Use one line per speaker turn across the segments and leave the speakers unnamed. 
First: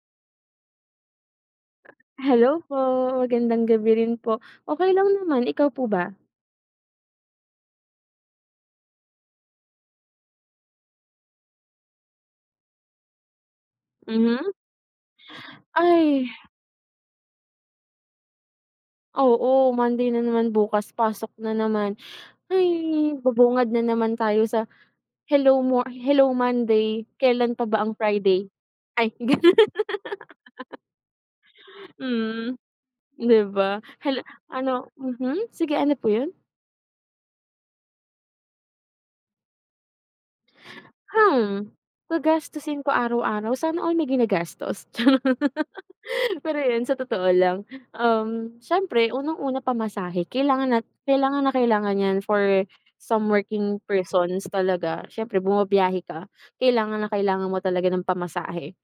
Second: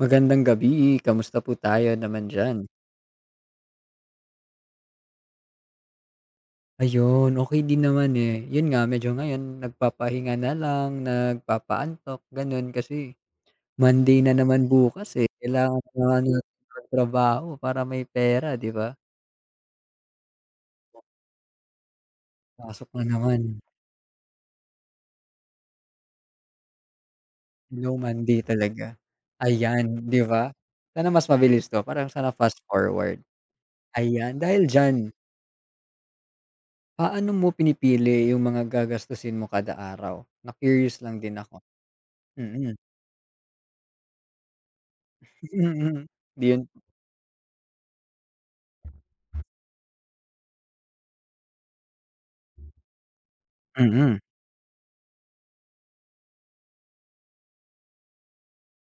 Magandang gabi, kamusta po tayo naman
Hello
diyan?
po, magandang gabi rin po. Okey lang naman, ikaw po ba?
Ayun, okey din naman, eh. Yun nga, medyo ngayon nagpapahinga na lang, nagpapaantok, gano'n. Kasi Monday na
Mhm.
naman bukas, eh, kailangan na nga
Ay,
natin magtrabaho para may pera, 'di ba?
oo, Monday na naman bukas, pasok na naman. Ay,
Pasok na naman,
babungad na naman tayo sa hello Monday, kailan pa ba ang
hello Monday
Friday?
talaga.
Ay, ganun.
Ayan, 'di ba? Sana mas mabilis 'to, parang sana
Mm,
fast forward.
'di ba? Hala,
Ayan, dahil
ano,
diyan,
sige, ano po yun?
paano mo pinipili yung mga gagastusin mo kada araw? Na-curious lang din ako.
Hmm,
Mm.
gagastusin ko araw-araw sana all may ginagastos, charot.
Mm.
Pero
Yun,
yun sa totoo lang, siyempre unang-una pamasahe kailangan na kailangan yan for some working
mm.
persons, talaga siyempre bumabiyahe ka, kailangan na kailangan mo talaga ng pamasahe.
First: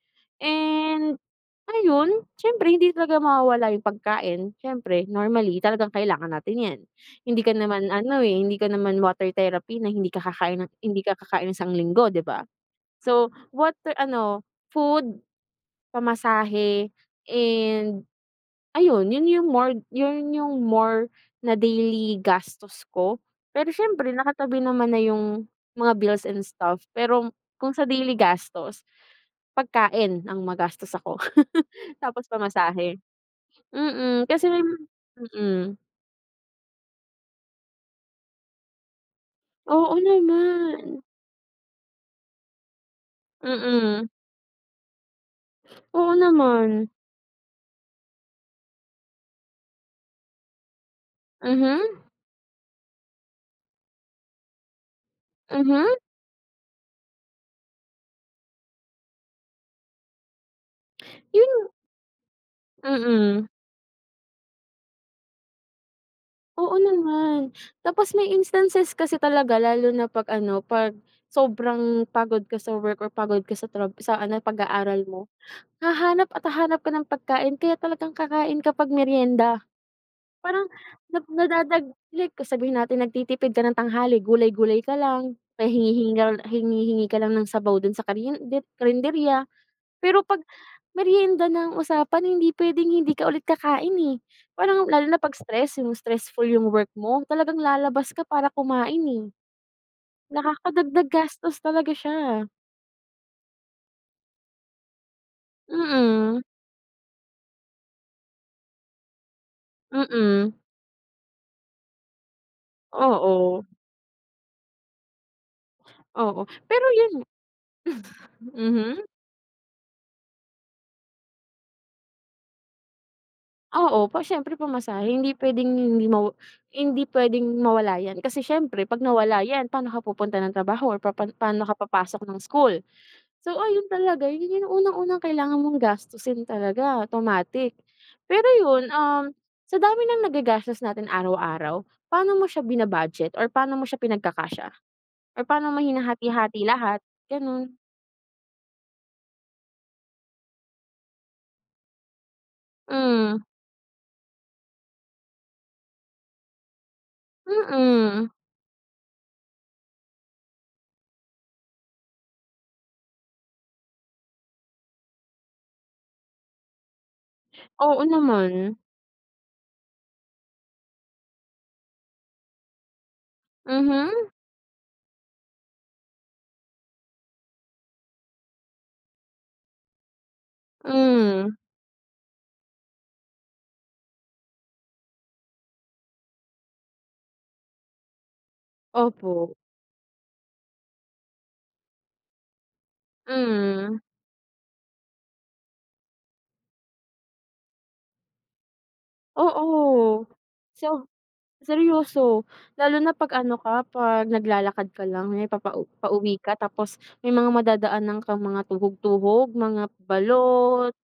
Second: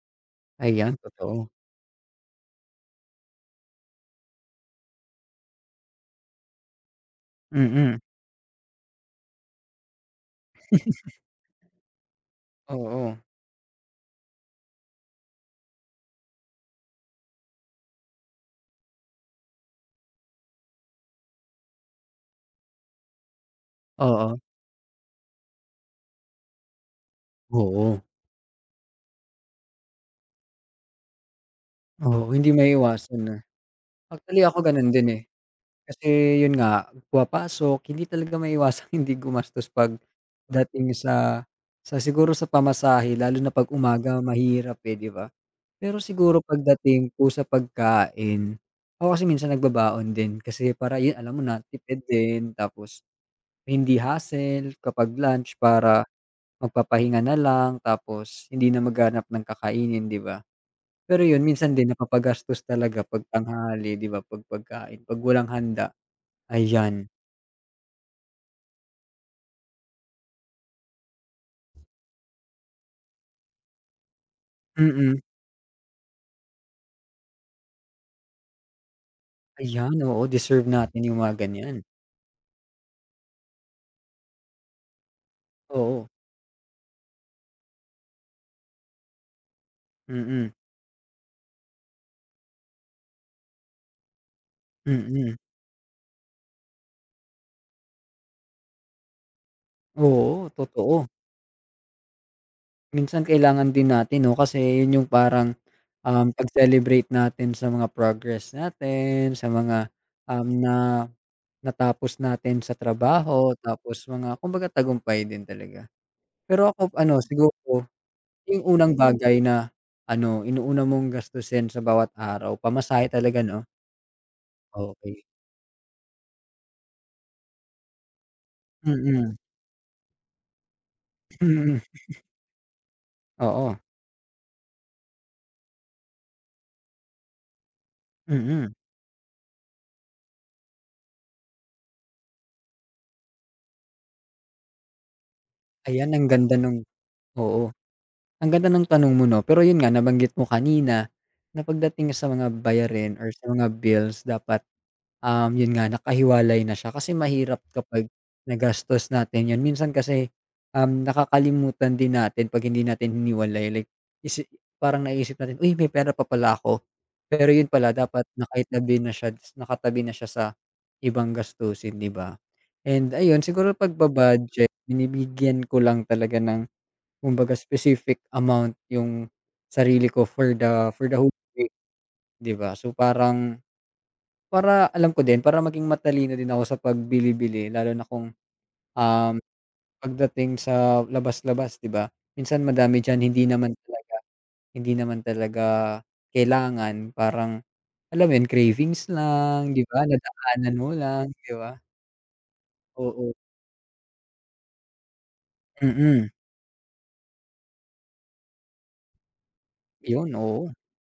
Ayan,
And
totoo.
ayun, siyempre hindi talaga mawawala yung pagkain, siyempre normally talagang kailangan natin yan. Hindi ka naman
Mm.
ano, eh, hindi ka naman water therapy na hindi ka kakain ng isang linggo, 'di ba?
Oo.
So, water ano, food, pamasahe, and ayun, yun yung more na daily gastos ko. Pero siyempre
Oo.
nakatabi naman na yung mga bills and stuff. Pero kung sa
Oo.
daily gastos, pagkain ang magastos ako. Tapos
Oo, hindi
pamasahe.
maiiwasan na. Actually
Kasi
ako
may
ganun din, eh.
mm.
Kasi yun nga, pumapasok, hindi talaga maiiwasang hindi gumastos
Oo
pagdating
naman.
sa siguro sa pamasahe lalo
Mm.
na 'pag
Mm.
umaga mahirap, eh, 'di ba? Pero
Oo
siguro
naman.
pagdating po sa pagkain, ako kasi minsan nagbabaon din kasi para yun alam mo na, tipid
Mhm,
din tapos hindi hassle kapag lunch
mhm,
para magpapahinga na lang tapos hindi na maghahanap ng kakainin, 'di ba? Pero 'yun
yun
minsan din napapagastos talaga 'pag
mm.
tanghali, 'di ba, 'pag pagkain, 'pag walang handa,
Oo
ayan.
naman. Tapos may instances kasi talaga lalo na 'pag ano, 'pag sobrang pagod ka sa work or pagod ka sa sa ano, pag-aaral
Mm,
mo, hahanap at hahanap ka ng pagkain kaya talagang kakain ka 'pag meryenda.
ayan, oo,
Parang
deserve natin yung
na
mga ganiyan.
nadadag like sabihin natin nagtitipid ka ng tanghali, gulay-gulay ka lang, may
Oo,
hingi-hingi ka lang ng sabaw dun sa karyen de karenderya. Pero 'pag
mm,
merienda na ang usapan, hindi puwedeng hindi ka ulit kakain, eh. Parang lalo na 'pag
mm.
stress, yung stressful yung work mo, talagang lalabas ka para kumain, eh.
Oo,
Nakakadagdag
totoo.
gastos talaga siya.
Minsan kailangan din natin 'no, kasi 'yun yung parang,
Mm,
pag-celebrate natin sa mga progress natin, sa mga,
mm.
na natapos natin sa trabaho
Oo,
tapos mga kumbaga tagumpay din talaga.
oo.
Pero
Pero
ako
yun,
ano siguro, yung unang
mhm.
bagay na ano, inuuna mong gastusin sa bawat araw pamasahe talaga 'no?
Oo, siyempre pamasahe
Okey.
hindi puwedeng mawala yan. Kasi siyempre 'pag
Mm,
nawala yan, paano ka pupunta ng trabaho or paano ka
mm,
papasok ng school? So
oo,
ayun talaga, yun yung unang-unang kailangan mong gastusin talaga, automatic. Pero
mm.
yun, sa dami ng nagagastos natin araw-araw, paano mo siya bina-budget or paano mo siya pinagkakasya? Or paano mo
Ayan ang ganda
hinahati-hati
nung
lahat,
oo,
ganun?
ang ganda ng tanong mo 'no, pero yun nga nabanggit mo kanina na pagdating sa mga bayarin or
Hmm,
sa mga bills dapat. Yun nga nakahiwalay na siya kasi mahirap kapag
mm.
nagastos natin yun. Minsan kasi, nakakalimutan din natin 'pag hindi natin hiniwalay like isi parang naisip natin, "Uy, may pera pa pala ako." Pero yun pala
Oo
dapat
naman.
nakaitabi na siya nakatabi na siya sa ibang gastusin, 'di ba? And ayun siguro
Mhm,
pagba-budget binibigyan ko lang talaga ng kumbaga specific amount yung sarili ko for the whole
hmm.
week, 'di ba? So parang para alam ko din, para maging matalino din ako sa pagbili-bili lalo na kung, um,
Opo,
pagdating sa labas-labas 'di ba? Minsan madami diyan
hmm,
hindi naman talaga kailangan parang, alam mo yun cravings lang 'di ba,
oo.
nadaanan mo
So,
lang 'di ba?
seryoso, lalo na
Oo,
'pag ano ka, 'pag naglalakad ka lang, kunyari
mm.
pauwi ka tapos may mga madadaanan kang mga tuhog-tuhog, mga
Yun, oo,
balot,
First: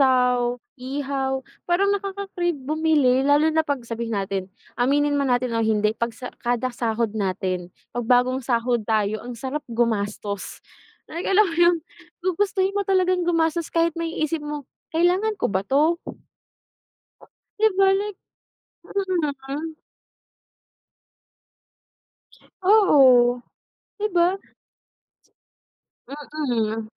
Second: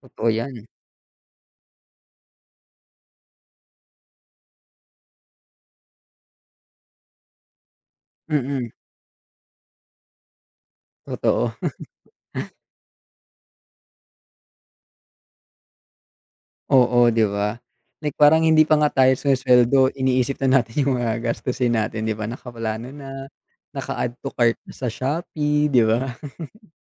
totoo yan.
ihaw, parang nakaka-crave bumili lalo na 'pag sabihin natin, aminin man natin o hindi, 'pag sa kada sahod natin, 'pag bagong
Mm,
sahod tayo ang sarap gumastos. Like alam
totoo.
mo yun, gugustuhin mo talagang gumastos kahit maiisip mo, "Kailangan ko ba 'to?"
Oo, 'di ba?
'Di ba
Like
like,
parang hindi pa nga tayo
mm,
sumusweldo, iniisip na natin yung mga gastusin natin, 'di ba? Nakaplano na,
oo, 'di
naka-add
ba?
to cart na sa Shopee, 'di ba?
Mm.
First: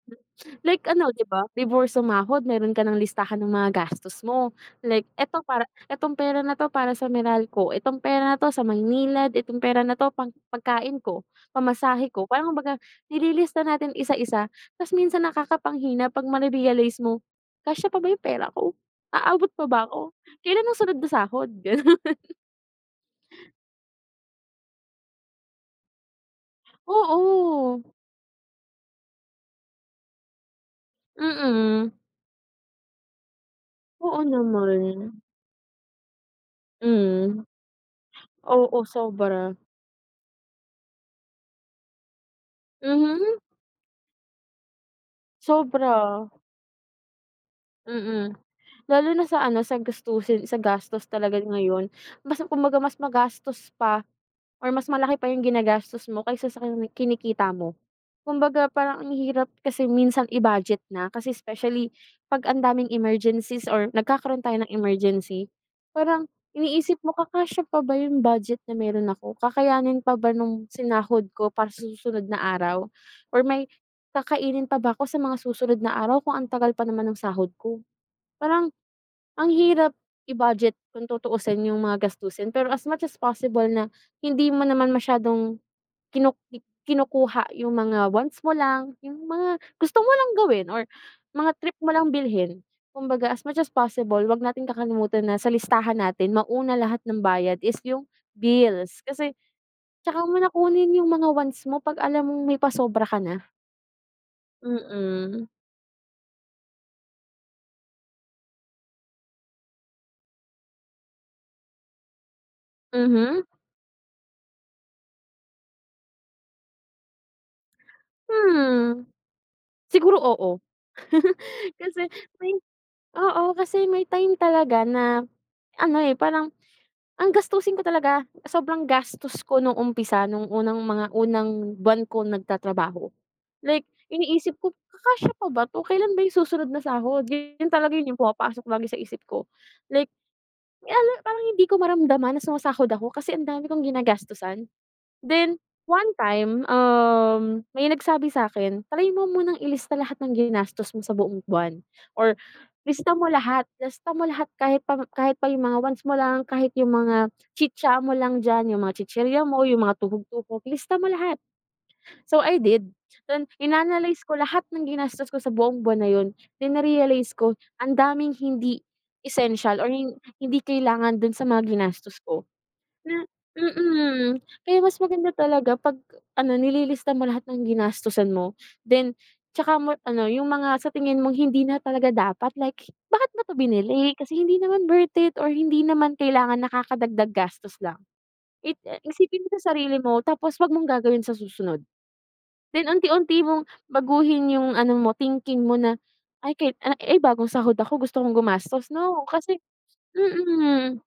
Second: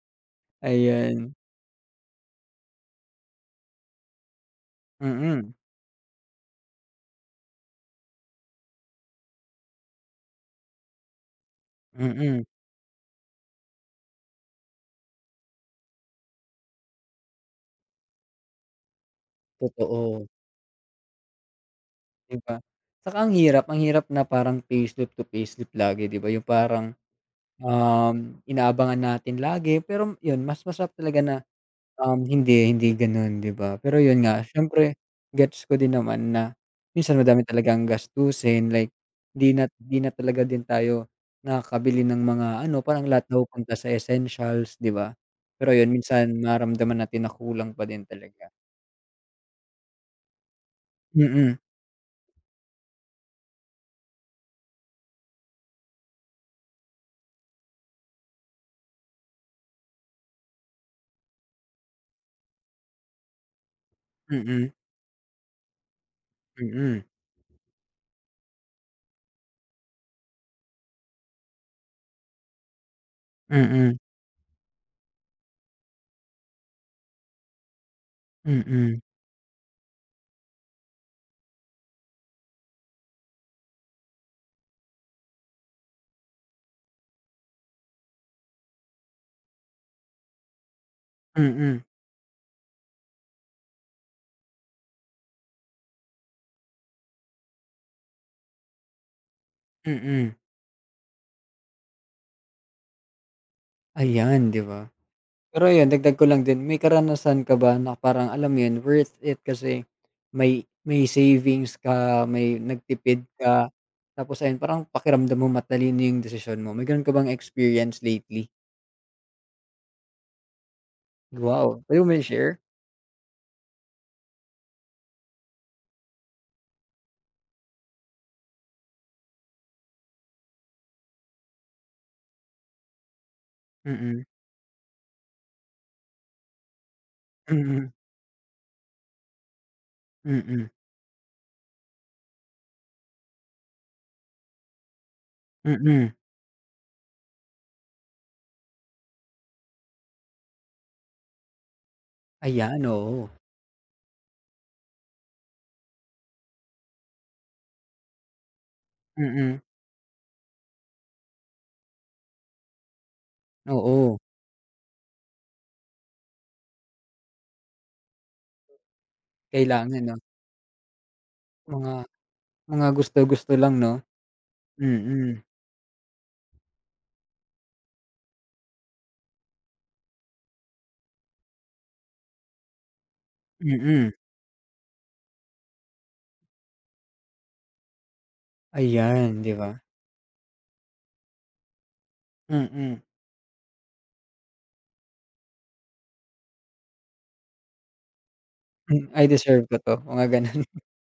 Like ano, 'di
Ayan.
ba, before sumahod meron ka ng listahan ng mga gastos mo. Like, eto
Mm,
para etong pera na 'to para sa Meralco, etong pera na 'to sa Maynilad, etong pera na 'to pang pagkain ko, pamasahe ko.
mm,
Parang kumbaga nililista natin isa-isa, ta's minsan nakakapanghinay 'pag ma-rerealize mo, "Kasya pa ba 'yung pera ko? Aabot pa ba ako?
totoo,
Kailan ang sunod na sahod?" Gano'n.
'di ba? Saka ang hirap na parang payslip to payslip lagi, 'di ba? Yung parang,
Oo.
inaabangan natin lagi pero yun mas masarap talaga na.
Mm.
Hindi gano'n, 'di ba? Pero
Oo
'yun nga, siyempre
naman.
gets ko din naman na minsan
Hmm.
madami talagang gastusin
Oo,
like
sobra.
'di na talaga din tayo nakakabili ng mga ano, parang lahat
Mhm.
napupunta sa essentials, 'di ba? Pero 'yun
Sobra,
minsan nararamdaman natin na kulang pa din
mm.
talaga.
Lalo na sa ano, sa gastos
Mm,
talaga
mm,
ngayon, kumbaga mas magastos pa. Or mas malaki pa yung ginagastos mo kaysa sa kinikita mo. Kumbaga parang ang hirap kasi minsan i-budget na kasi, especially 'pag ang daming emergencies or nagkakaroon tayo ng
mm,
emergency, parang iniisip
mm,
mo kakasya pa ba yung budget na meron ako, kakayanin pa ba nung sinahod ko para sa susunod na araw, or may
mm,
kakainin pa ba ako sa mga susunod na araw kung ang tagal pa naman ng sahod ko.
mm,
Parang
mm,
ang hirap i-budget kung tutuusin yung mga gastusin, pero as much as possible na hindi mo naman masyadong kinu kinukuha yung mga wants mo lang, yung mga gusto mo lang gawin or mga trip
mm.
mo lang bilhin. Kumbaga, as much as possible, 'wag natin kakalimutan na sa listahan natin, mauna lahat ng bayad is yung bills. Kasi tsaka
Mm.
mo na kunin yung mga wants mo 'pag alam mong may pasobra ka na.
Ayan, 'di ba?
Mm.
Pero ayun, dagdag ko lang din, may karanasan ka ba na parang alam mo 'yun, worth it kasi may savings ka, may nagtipid
Mhm.
ka, tapos ayun, parang pakiramdam mo matalino 'yung desisyon mo. May gano'n ka bang experience lately?
Hmm, siguro oo.
Wow, pwede
Kasi
mo ba
may,
share.
oo, kasi may time talaga na ano, eh, parang ang gastusin ko talaga, sobrang gastos ko nung umpisa, nung unang mga unang buwan ko nagtatrabaho. Like
Mm,
iniisip ko, "Kakasya pa ba 'to? Kailan ba 'yung susunod na sahod?" Yun
mm,
talaga yun yung pumapasok lagi sa isip ko. Like,
mm,
ala parang hindi ko maramdaman na sumasahod ako kasi ang dami kong ginagastusan. Then, one
mm.
time, may nagsabi sa akin, "Try mo munang ilista lahat ng ginastos mo sa buong buwan, or
Ayan, oo.
lista mo lahat kahit pa yung mga wants mo lang, kahit yung mga chicha mo lang dyan, yung mga chichirya
Mm,
mo, yung mga tuhog-tuhog, lista mo lahat." So, I did. Then,
oo.
inanalyze ko lahat ng ginastos ko sa buong buwan na yun, then na-realize ko ang daming hindi essential or
Kailangan 'no,
hindi kailangan dun sa mga
mga
ginastos ko.
mga
Na,
gusto-gusto lang 'no?
mm. Kaya mas maganda
Mm,
talaga 'pag ano, nililista mo lahat ng ginastusan mo, then tsaka mo ano, yung mga sa tingin mong hindi na talaga dapat, like, "Bakit mo 'to
mm.
binili? Kasi hindi naman worth it or hindi naman kailangan, nakakadagdag gastos lang." It ah,
Ayan,
isipin mo
'di ba?
sa sarili mo tapos 'wag mong gagawin sa susunod. Then
Mm-mm.
unti-unti mong baguhin yung ano mo, thinking mo na, "Ay, ay, bagong sahod ako, gusto kong gumastos."
Mm, hmm,
No,
I
kasi
deserve ko 'to, mga gano'n.
mm.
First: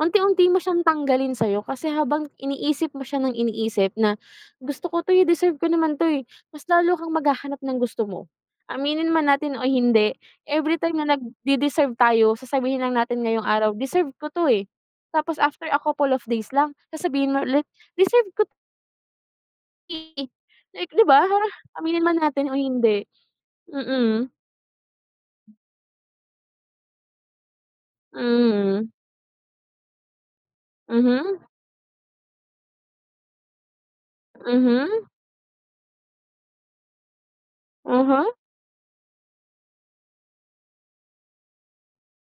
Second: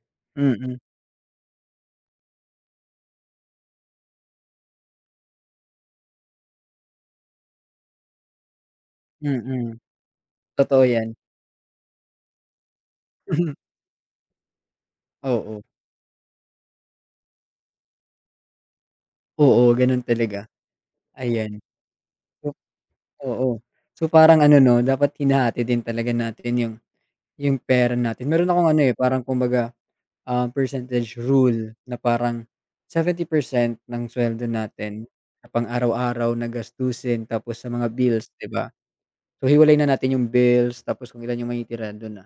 Unti-unti mo
Mm.
siyang tanggalin sa'yo kasi habang iniisip mo siya ng iniisip na, "Gusto ko 'to, eh, deserve ko naman 'to, eh," mas lalo kang maghahanap ng gusto mo. Aminin man natin o
Mm,
hindi,
totoo
everytime na
'yan.
nagde-deserve tayo sasabihin lang natin ngayong araw, "Deserve ko 'to, eh." Tapos
Oo,
after a couple of days lang sasabihin mo ulit, "Deserve ko 'to,
oo, gano'n
eh."
talaga,
Like, 'di ba, parang
ayan.
aminin man natin
So
o hindi.
oo. So
Mm,
parang ano 'no, dapat hinahati din talaga natin yung pera natin. Meron akong ano,
mm.
eh, parang kumbaga, percentage
Mhm,
rule na parang 70% ng suweldo
mhm,
natin sa pang-araw-araw na gastusin tapos sa mga
uh-huh,
bills, 'di ba? So hiwalay na natin yung bills tapos kung ilan yung may manitira do'n.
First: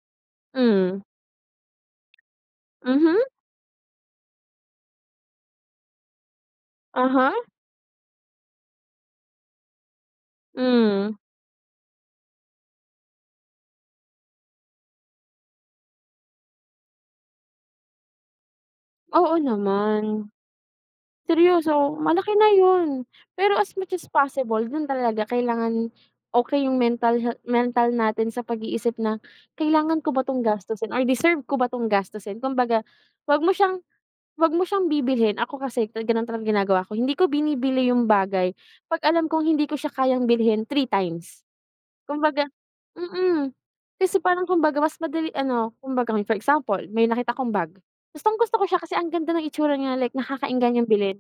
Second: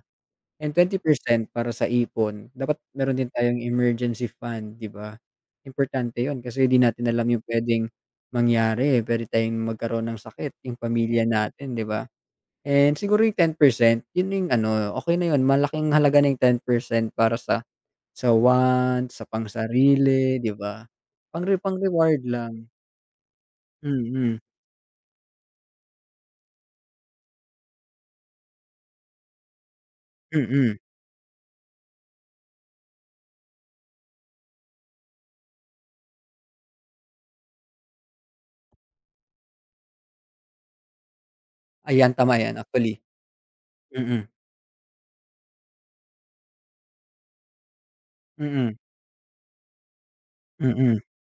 And twenty
hmm,
percent para sa ipon. Dapat
mhm,
meron din tayong emergency fund, 'di ba? Importante yon, kasi di natin alam
uh
yung puwedeng mangyari, eh, puwede tayong magkaroon ng sakit, yung
hmm.
pamilya natin, 'di ba? And siguro yung 10%, yun yung ano, okay na yun, malaking halaga ng 10% para sa wants, sa
Oo naman,
pangsarili, 'di ba?
seryoso
Pang-reward
malaki na
lang.
yun. Pero as much as
Mm,
possible dun talaga kailangan okey yung mental natin sa pag-iisip na, "Kailangan ko ba 'tong
mm.
gastusin or deserve ko ba 'tong gastusin?" Kumbaga, 'wag mo siyang 'wag mo siyang bibilhin. Ako kasi ganun talaga ginagawa ko, hindi ko binibili yung bagay 'pag alam kong hindi ko siya kayang bilhin three times.
Ayan, tama
Kumbaga,
'yan actually.
mm. Kasi
Mm,
parang kumbaga mas madali ano, kumbaga for example, may nakita kong bag, gustong-gusto ko
mm,
siya kasi ang ganda ng itsura niya, like nakakaenggan niyang
mm,
bilhin.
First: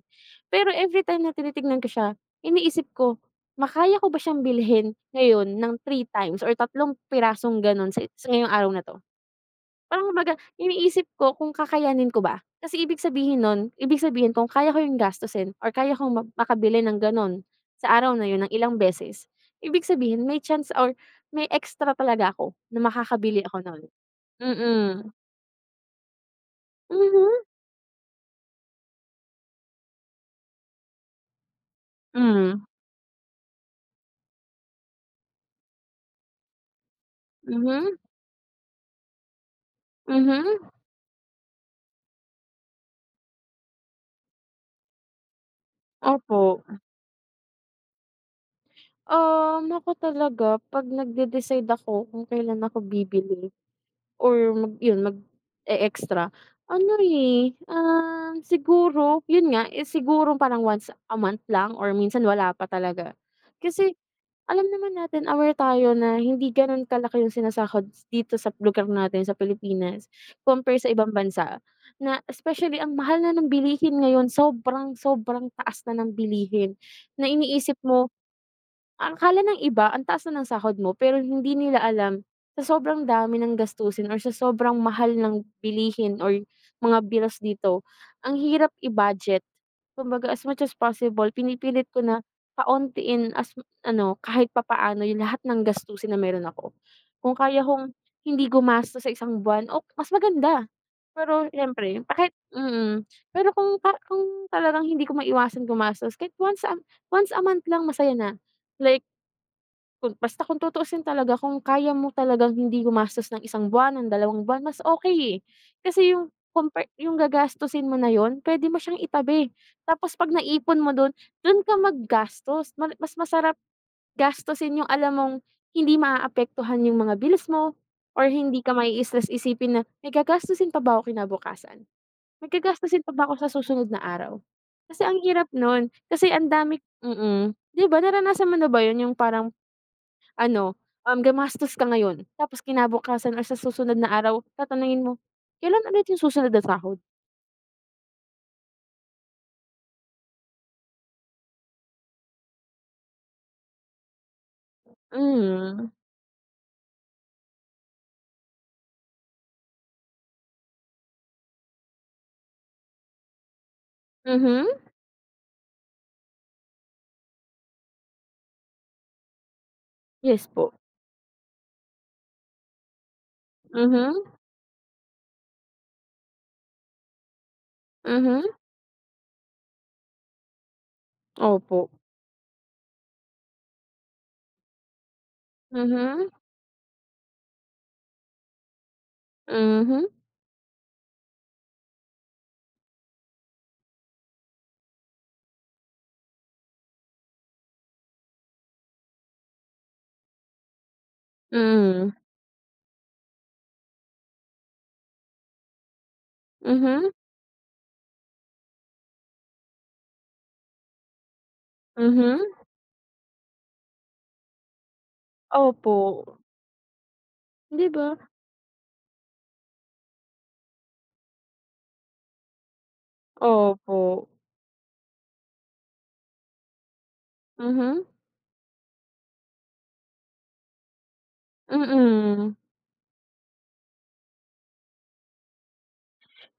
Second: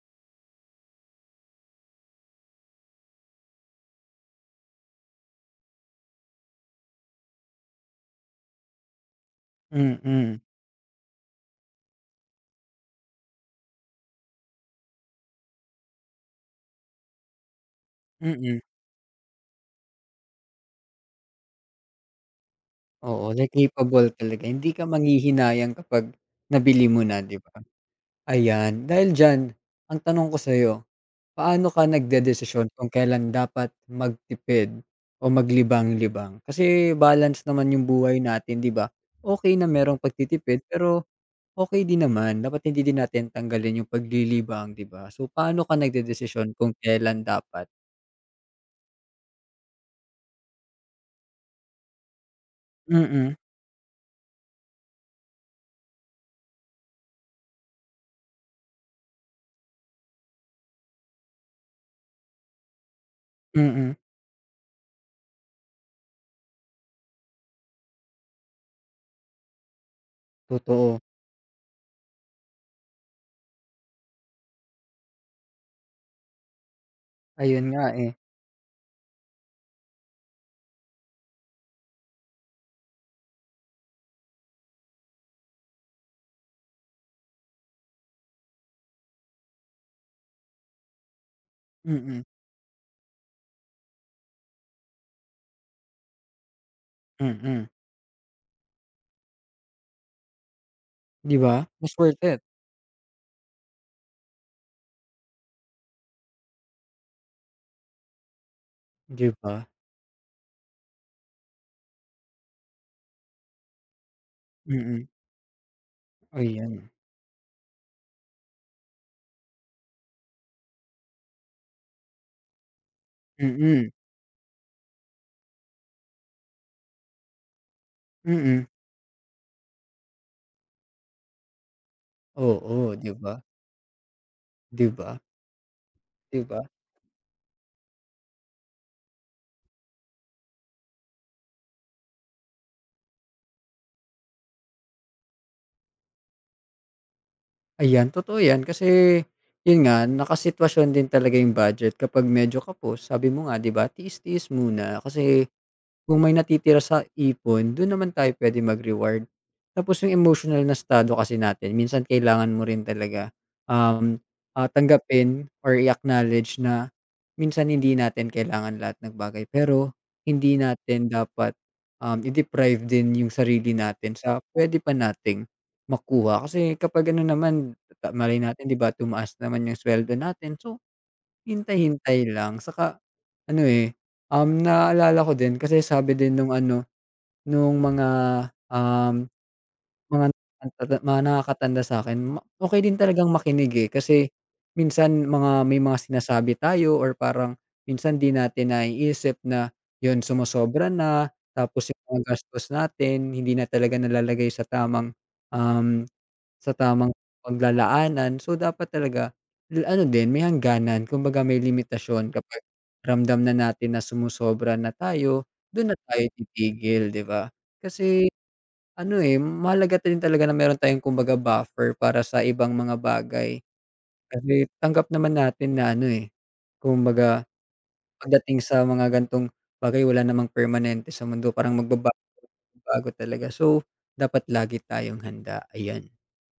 Pero everytime na tinitignan ko siya, iniisip ko, "Makaya ko ba siyang bilhin ngayon ng three times or tatlong pirasong gano'n sa ngayong araw na 'to?" Parang kumbaga
mm,
iniisip ko kung kakayanin ko ba. Kasi ibig sabihin nun, ibig sabihin kung kaya ko yung gastusin or kaya kong makabili ng ganun sa araw na yun ng
mm.
ilang beses, ibig sabihin may chance or may extra talaga ako na
Oo,
makakabili
like
ako nun.
capable talaga, hindi ka
Mm.
manghihinayang kapag nabili mo na, 'di
Mhm.
ba? Ayan, dahil diyan, ang tanong ko sa'yo, paano ka
Hmm.
nagdedesisyon kung kailan dapat magtipid o maglibang-libang? Kasi balance naman yung
Mhm,
buhay natin, 'di ba? Okay na merong pagtitipid,
mhm.
pero okay din naman, dapat hindi din natin tanggalin yung paglilibang, 'di ba? So, paano ka nagdedesisyon
Opo.
kung kailan dapat?
Ako talaga 'pag nagde-decide ako kung kailan ako
Mm,
bibili. Or mag-e-extra ano, eh, siguro yun nga, eh, siguro parang once a month lang or minsan wala pa talaga. Kasi
mm,
alam naman natin aware tayo na hindi gano'n kalaki yung sinasahod dito sa lugar natin sa Pilipinas compare sa
totoo.
ibang bansa, na especially ang mahal na ng bilihin ngayon, sobrang, sobrang taas na ng bilihin na
Ayun
iniisip
nga,
mo
eh.
ang akala ng iba ang taas na ng sahod mo pero hindi nila alam sa sobrang dami ng gastusin or sa sobrang mahal ng bilihin or mga bills dito, ang hirap i-budget. Kumbaga as much as possible pinipilit ko na
Mm,
kauntiin ano, kahit papaano yung lahat ng gastusin na meron ako. Kung kaya
mm.
kong hindi gumastos sa isang buwan, o mas maganda.
'Di
Pero
ba? Mas
siyempre
worth
kahit
it.
mm. Pero kung talagang hindi ko maiwasang gumastos kahit once a month lang, masaya na. Like
'Di ba?
kung tutuusin talaga kung kaya mo talagang hindi gumastos ng isang buwan, ng 2 buwan, mas
Mm,
okay eh. Kasi yung compare
ayan.
yung gagastusin mo na yun puwede mo siyang itabi. Tapos 'pag naipon mo dun, dun ka maggastos. Mas masarap
Mm,
gastusin yung alam mong hindi maaapektuhan yung mga bills mo or hindi
mm.
ka may stress isipin na, "May gagastusin pa ba ako kinabukasan? May
Oo,
gagastusin
'di
pa ba
ba?
ako sa susunod na araw?"
'Di
Kasi
ba?
ang hirap nun, kasi
'Di
ang
ba?
dami mm. 'Di ba naranasan mo na ba yun yung parang ano, gumastos ka ngayon tapos kinabukasan or sa susunod na araw tatanungin mo, "Kailan ulit yung susunod na sahod?"
Ayan, totoo 'yan kasi 'yun nga, nakasitwasyon din talaga 'yung budget kapag medyo kapos. Sabi mo nga 'di ba, tiis-tiis muna kasi
Hmm,
kung may natitira sa ipon, dun naman tayo pwede mag-reward. Tapos yung emotional na estado kasi natin minsan kailangan mo rin talaga, um,
mhm,
tanggapin or i-acknowledge na minsan hindi natin kailangan lahat ng bagay. Pero
yes
hindi
po.
natin dapat, i-deprive din yung sarili
Mhm,
natin sa pwede pa nating makuha. Kasi kapag ano naman, ta malay
mhm,
natin 'di ba tumaas naman yung sweldo natin so
opo.
hintay-hintay lang saka ano, eh, naalala ko din kasi sabi
Mhm,
din nung ano, nung mga, um,
mhm,
mga nakakatanda sa'kin ma okey din talagang makinig, eh, kasi minsan mga may mga sinasabi tayo or parang minsan 'di natin naiisip na 'yun sumosobra na tapos yung
mm,
mga gastos natin hindi na talaga nalalagay um sa
mhm,
tamang paglalaanan. So, dapat talaga ano din, may hangganan. Kumbaga may limitasyon
mhm,
kapag ramdam na natin na sumusobra na tayo,
opo.
do'n na tayo titigil, 'di ba?
'Di ba?
Kasi ano, eh, mahalaga din talaga na meron tayong kumbaga buffer para sa ibang mga bagay.
Opo,
Kasi tanggap naman natin na ano, eh, kumbaga
mhm,
pagdating sa mga ganitong bagay wala namang permanente sa mundo, parang magbabago-bago
mm.
talaga. So, dapat lagi tayong handa, ayan.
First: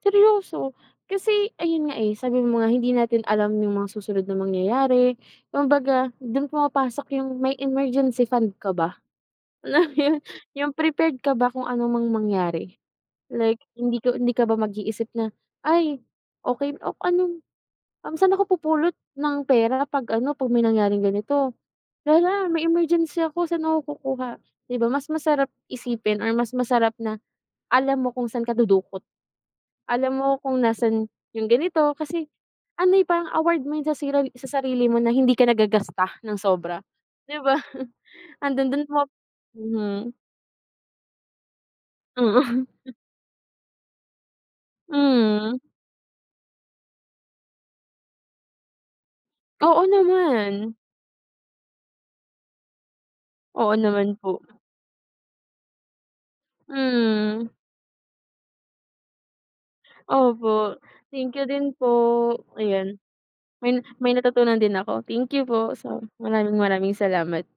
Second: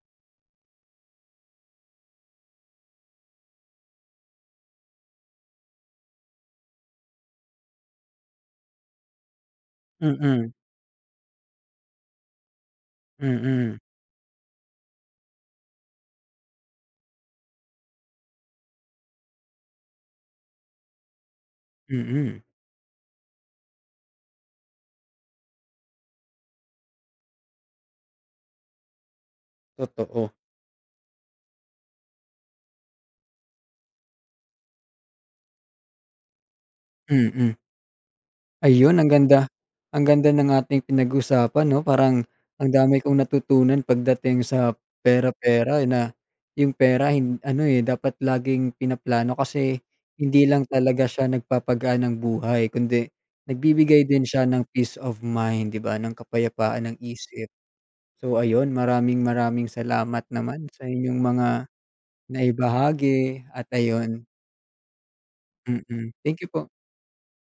Seryoso, kasi ayun nga, eh, sabi mo nga hindi natin alam yung mga susunod na mangyayari, kumbaga dun pumapasok yung may emergency fund ka ba? Alam mo yun,
Mm,
yung prepared ka ba kung ano mang mangyari? Like
mm.
hindi ka ba mag-iisip na, "Ay, okey o ano, saan ako pupulot ng pera 'pag ano, 'pag may nangyaring ganito?
Mm.
Hala, may emergency ako, saan ako kukuha?" 'Di ba mas masarap isipin or mas masarap na alam mo kung saan ka dudukot. Alam mo
Totoo.
kung nasaan yung ganito kasi ano, eh, parang award mo yun sa sa sarili mo na hindi ka nagagasta ng sobra, 'di ba?
Mm.
Andun, dun
Ayun
mo,
ang
mhm,
ganda ng ating pinag-usapan 'no, parang
oo.
ang dami kong natutunan pagdating sa
Hmm,
pera-pera, eh, na yung pera ano, eh, dapat laging pinaplano kasi
oo
hindi
naman.
lang talaga siya nagpapagaan ng buhay kundi
Oo naman
nagbibigay din
po.
siya ng peace of mind, 'di ba, ng kapayapaan ng isip.
Hmm,
So ayun, maraming-maraming salamat naman
opo.
sa inyong
Thank you
mga
din po. Ayan,
naibahagi at
may
ayun,
natutunan din ako. Thank you po. So,
mm. Thank you
maraming
po.
maraming salamat.